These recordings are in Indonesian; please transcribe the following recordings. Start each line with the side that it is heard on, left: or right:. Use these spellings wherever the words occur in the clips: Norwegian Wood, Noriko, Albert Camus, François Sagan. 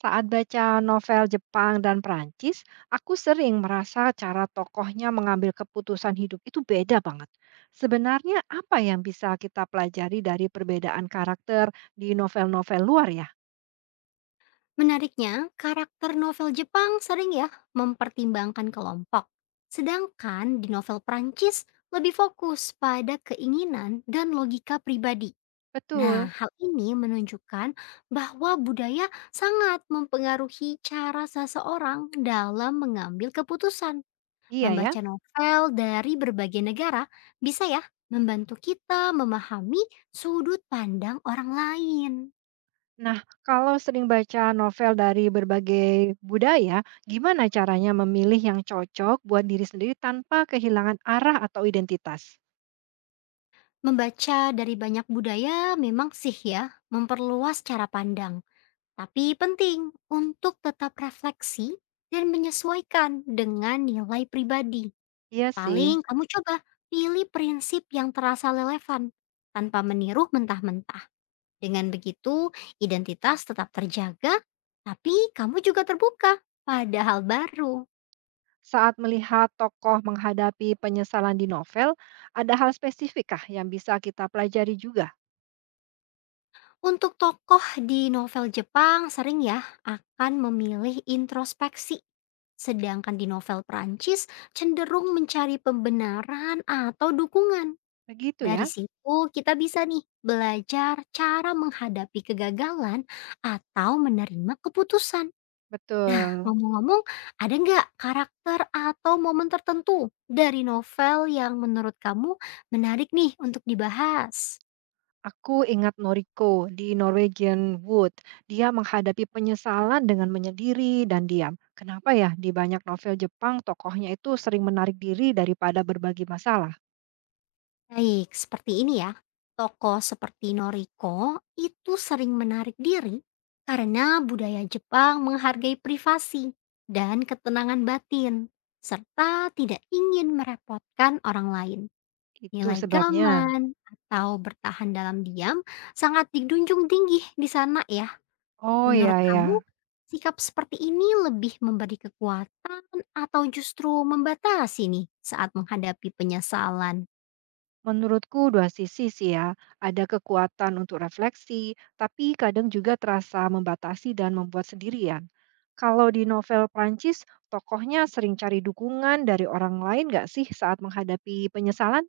right: Saat baca novel Jepang dan Prancis, aku sering merasa cara tokohnya mengambil keputusan hidup itu beda banget. Sebenarnya apa yang bisa kita pelajari dari perbedaan karakter di novel-novel luar ya?
left: Menariknya, karakter novel Jepang sering ya mempertimbangkan kelompok, sedangkan di novel Prancis lebih fokus pada keinginan dan logika pribadi.
right: Betul.
left: Nah, hal ini menunjukkan bahwa budaya sangat mempengaruhi cara seseorang dalam mengambil keputusan.
right: Iya ya.
left: Membaca novel dari berbagai negara bisa ya membantu kita memahami sudut pandang orang lain.
right: Nah, kalau sering baca novel dari berbagai budaya, gimana caranya memilih yang cocok buat diri sendiri tanpa kehilangan arah atau identitas?
left: Membaca dari banyak budaya memang sih ya memperluas cara pandang, tapi penting untuk tetap refleksi dan menyesuaikan dengan nilai pribadi.
right: Iya sih.
left: Paling kamu coba pilih prinsip yang terasa relevan tanpa meniru mentah-mentah. Dengan begitu, identitas tetap terjaga, tapi kamu juga terbuka pada hal baru.
right: Saat melihat tokoh menghadapi penyesalan di novel, ada hal spesifikkah yang bisa kita pelajari juga?
left: Untuk tokoh di novel Jepang sering ya akan memilih introspeksi. Sedangkan di novel Perancis cenderung mencari pembenaran atau dukungan.
right: Begitu
left: Dari
right: ya?
left: situ kita bisa nih belajar cara menghadapi kegagalan atau menerima keputusan. Nah,
right: Betul.
left: ngomong-ngomong, ada nggak karakter atau momen tertentu dari novel yang menurut kamu menarik nih untuk dibahas?
right: Aku ingat Noriko di Norwegian Wood. Dia menghadapi penyesalan dengan menyendiri dan diam. Kenapa ya di banyak novel Jepang tokohnya itu sering menarik diri daripada berbagi masalah?
left: Baik, seperti ini ya. Tokoh seperti Noriko itu sering menarik diri karena budaya Jepang menghargai privasi dan ketenangan batin, serta tidak ingin merepotkan orang lain.
right: Itu
left: Nilai
right: sebabnya.
left: gaman atau bertahan dalam diam sangat dijunjung tinggi di sana ya.
right: Oh
left: Menurut
right: ya ya.
left: kamu, sikap seperti ini lebih memberi kekuatan atau justru membatasi nih saat menghadapi penyesalan?
right: Menurutku dua sisi sih ya, ada kekuatan untuk refleksi, tapi kadang juga terasa membatasi dan membuat sendirian. Kalau di novel Prancis, tokohnya sering cari dukungan dari orang lain nggak sih saat menghadapi penyesalan?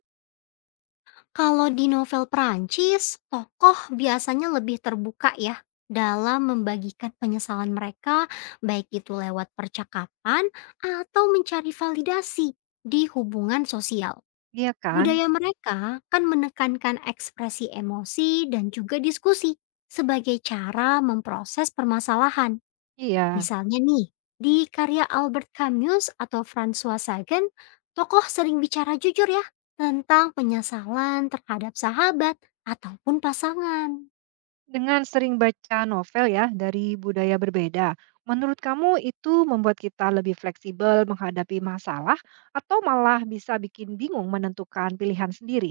left: Kalau di novel Perancis, tokoh biasanya lebih terbuka ya dalam membagikan penyesalan mereka, baik itu lewat percakapan atau mencari validasi di hubungan sosial.
right: Iya kan?
left: Budaya mereka kan menekankan ekspresi emosi dan juga diskusi sebagai cara memproses permasalahan.
right: Iya.
left: Misalnya nih, di karya Albert Camus atau François Sagan, tokoh sering bicara jujur ya tentang penyesalan terhadap sahabat ataupun pasangan.
right: Dengan sering baca novel ya dari budaya berbeda, menurut kamu itu membuat kita lebih fleksibel menghadapi masalah atau malah bisa bikin bingung menentukan pilihan sendiri?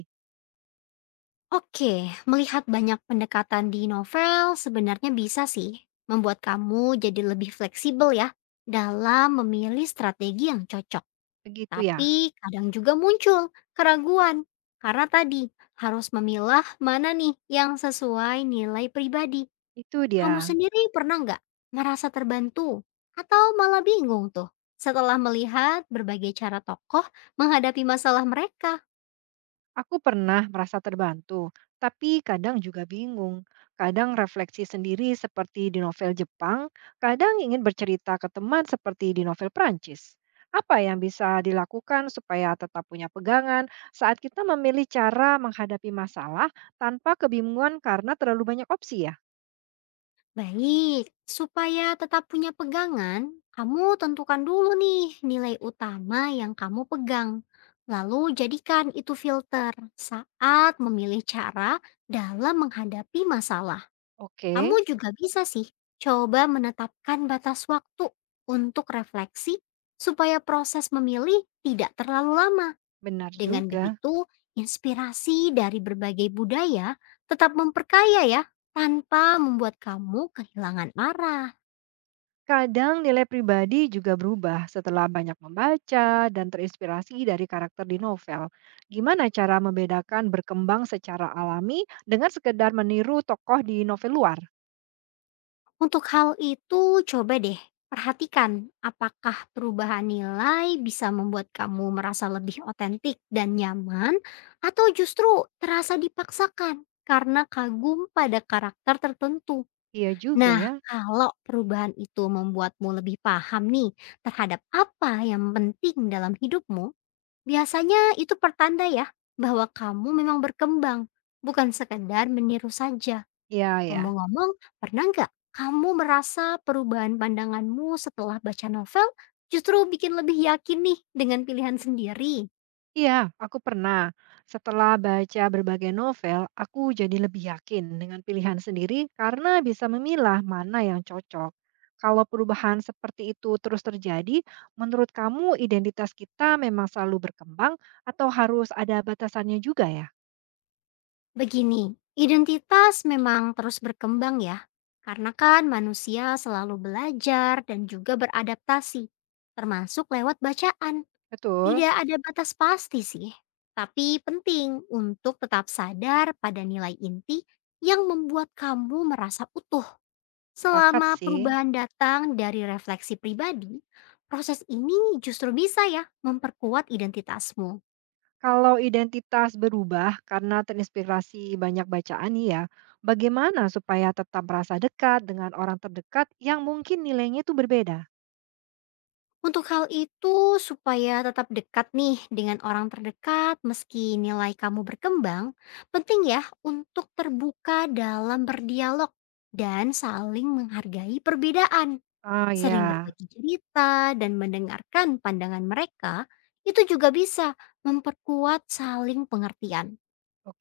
left: Oke, melihat banyak pendekatan di novel sebenarnya bisa sih membuat kamu jadi lebih fleksibel ya dalam memilih strategi yang cocok.
right: Begitu ya.
left: Tapi kadang juga muncul keraguan karena tadi harus memilah mana nih yang sesuai nilai pribadi.
right: Itu
left: Kamu
right: dia.
left: sendiri pernah nggak merasa terbantu atau malah bingung tuh setelah melihat berbagai cara tokoh menghadapi masalah mereka?
right: Aku pernah merasa terbantu, tapi kadang juga bingung. Kadang refleksi sendiri seperti di novel Jepang, kadang ingin bercerita ke teman seperti di novel Prancis. Apa yang bisa dilakukan supaya tetap punya pegangan saat kita memilih cara menghadapi masalah tanpa kebingungan karena terlalu banyak opsi ya?
left: Baik, supaya tetap punya pegangan, kamu tentukan dulu nih nilai utama yang kamu pegang. Lalu jadikan itu filter saat memilih cara dalam menghadapi masalah.
right: Oke,
left: Kamu juga bisa sih coba menetapkan batas waktu untuk refleksi supaya proses memilih tidak terlalu lama.
right: benar
left: Dengan
right: juga.
left: begitu, inspirasi dari berbagai budaya tetap memperkaya ya tanpa membuat kamu kehilangan arah.
right: Kadang nilai pribadi juga berubah setelah banyak membaca dan terinspirasi dari karakter di novel. Gimana cara membedakan berkembang secara alami dengan sekedar meniru tokoh di novel luar?
left: Untuk hal itu coba deh perhatikan apakah perubahan nilai bisa membuat kamu merasa lebih otentik dan nyaman atau justru terasa dipaksakan karena kagum pada karakter tertentu.
right: Iya juga
left: Nah,
right: ya.
left: kalau perubahan itu membuatmu lebih paham nih terhadap apa yang penting dalam hidupmu, biasanya itu pertanda ya bahwa kamu memang berkembang, bukan sekedar meniru saja.
right: Iya ya.
left: Ngomong-ngomong, pernah nggak kamu merasa perubahan pandanganmu setelah baca novel justru bikin lebih yakin nih dengan pilihan sendiri?
right: Iya, aku pernah. Setelah baca berbagai novel, aku jadi lebih yakin dengan pilihan sendiri karena bisa memilah mana yang cocok. Kalau perubahan seperti itu terus terjadi, menurut kamu identitas kita memang selalu berkembang atau harus ada batasannya juga ya?
left: Begini, identitas memang terus berkembang ya, karena kan manusia selalu belajar dan juga beradaptasi, termasuk lewat bacaan.
right: Betul,
left: Tidak ada batas pasti sih, tapi penting untuk tetap sadar pada nilai inti yang membuat kamu merasa utuh.
right: sepakat
left: Selama
right: sih.
left: perubahan datang dari refleksi pribadi, proses ini justru bisa ya memperkuat identitasmu.
right: Kalau identitas berubah karena terinspirasi banyak bacaan nih ya, bagaimana supaya tetap merasa dekat dengan orang terdekat yang mungkin nilainya itu berbeda?
left: Untuk hal itu, supaya tetap dekat nih dengan orang terdekat meski nilai kamu berkembang, penting ya untuk terbuka dalam berdialog dan saling menghargai perbedaan.
right: Ah
left: Sering
right: ya,
left: berbagi cerita dan mendengarkan pandangan mereka, itu juga bisa memperkuat saling pengertian.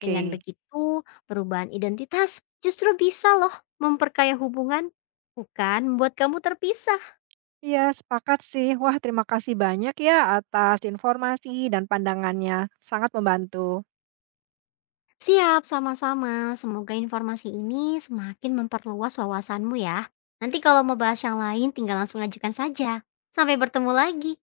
left: Dengan begitu, perubahan identitas justru bisa loh memperkaya hubungan, bukan membuat kamu terpisah.
right: Iya, sepakat sih. Wah, terima kasih banyak ya atas informasi dan pandangannya. Sangat membantu.
left: Siap, sama-sama. Semoga informasi ini semakin memperluas wawasanmu ya. Nanti kalau mau bahas yang lain, tinggal langsung ajukan saja. Sampai bertemu lagi.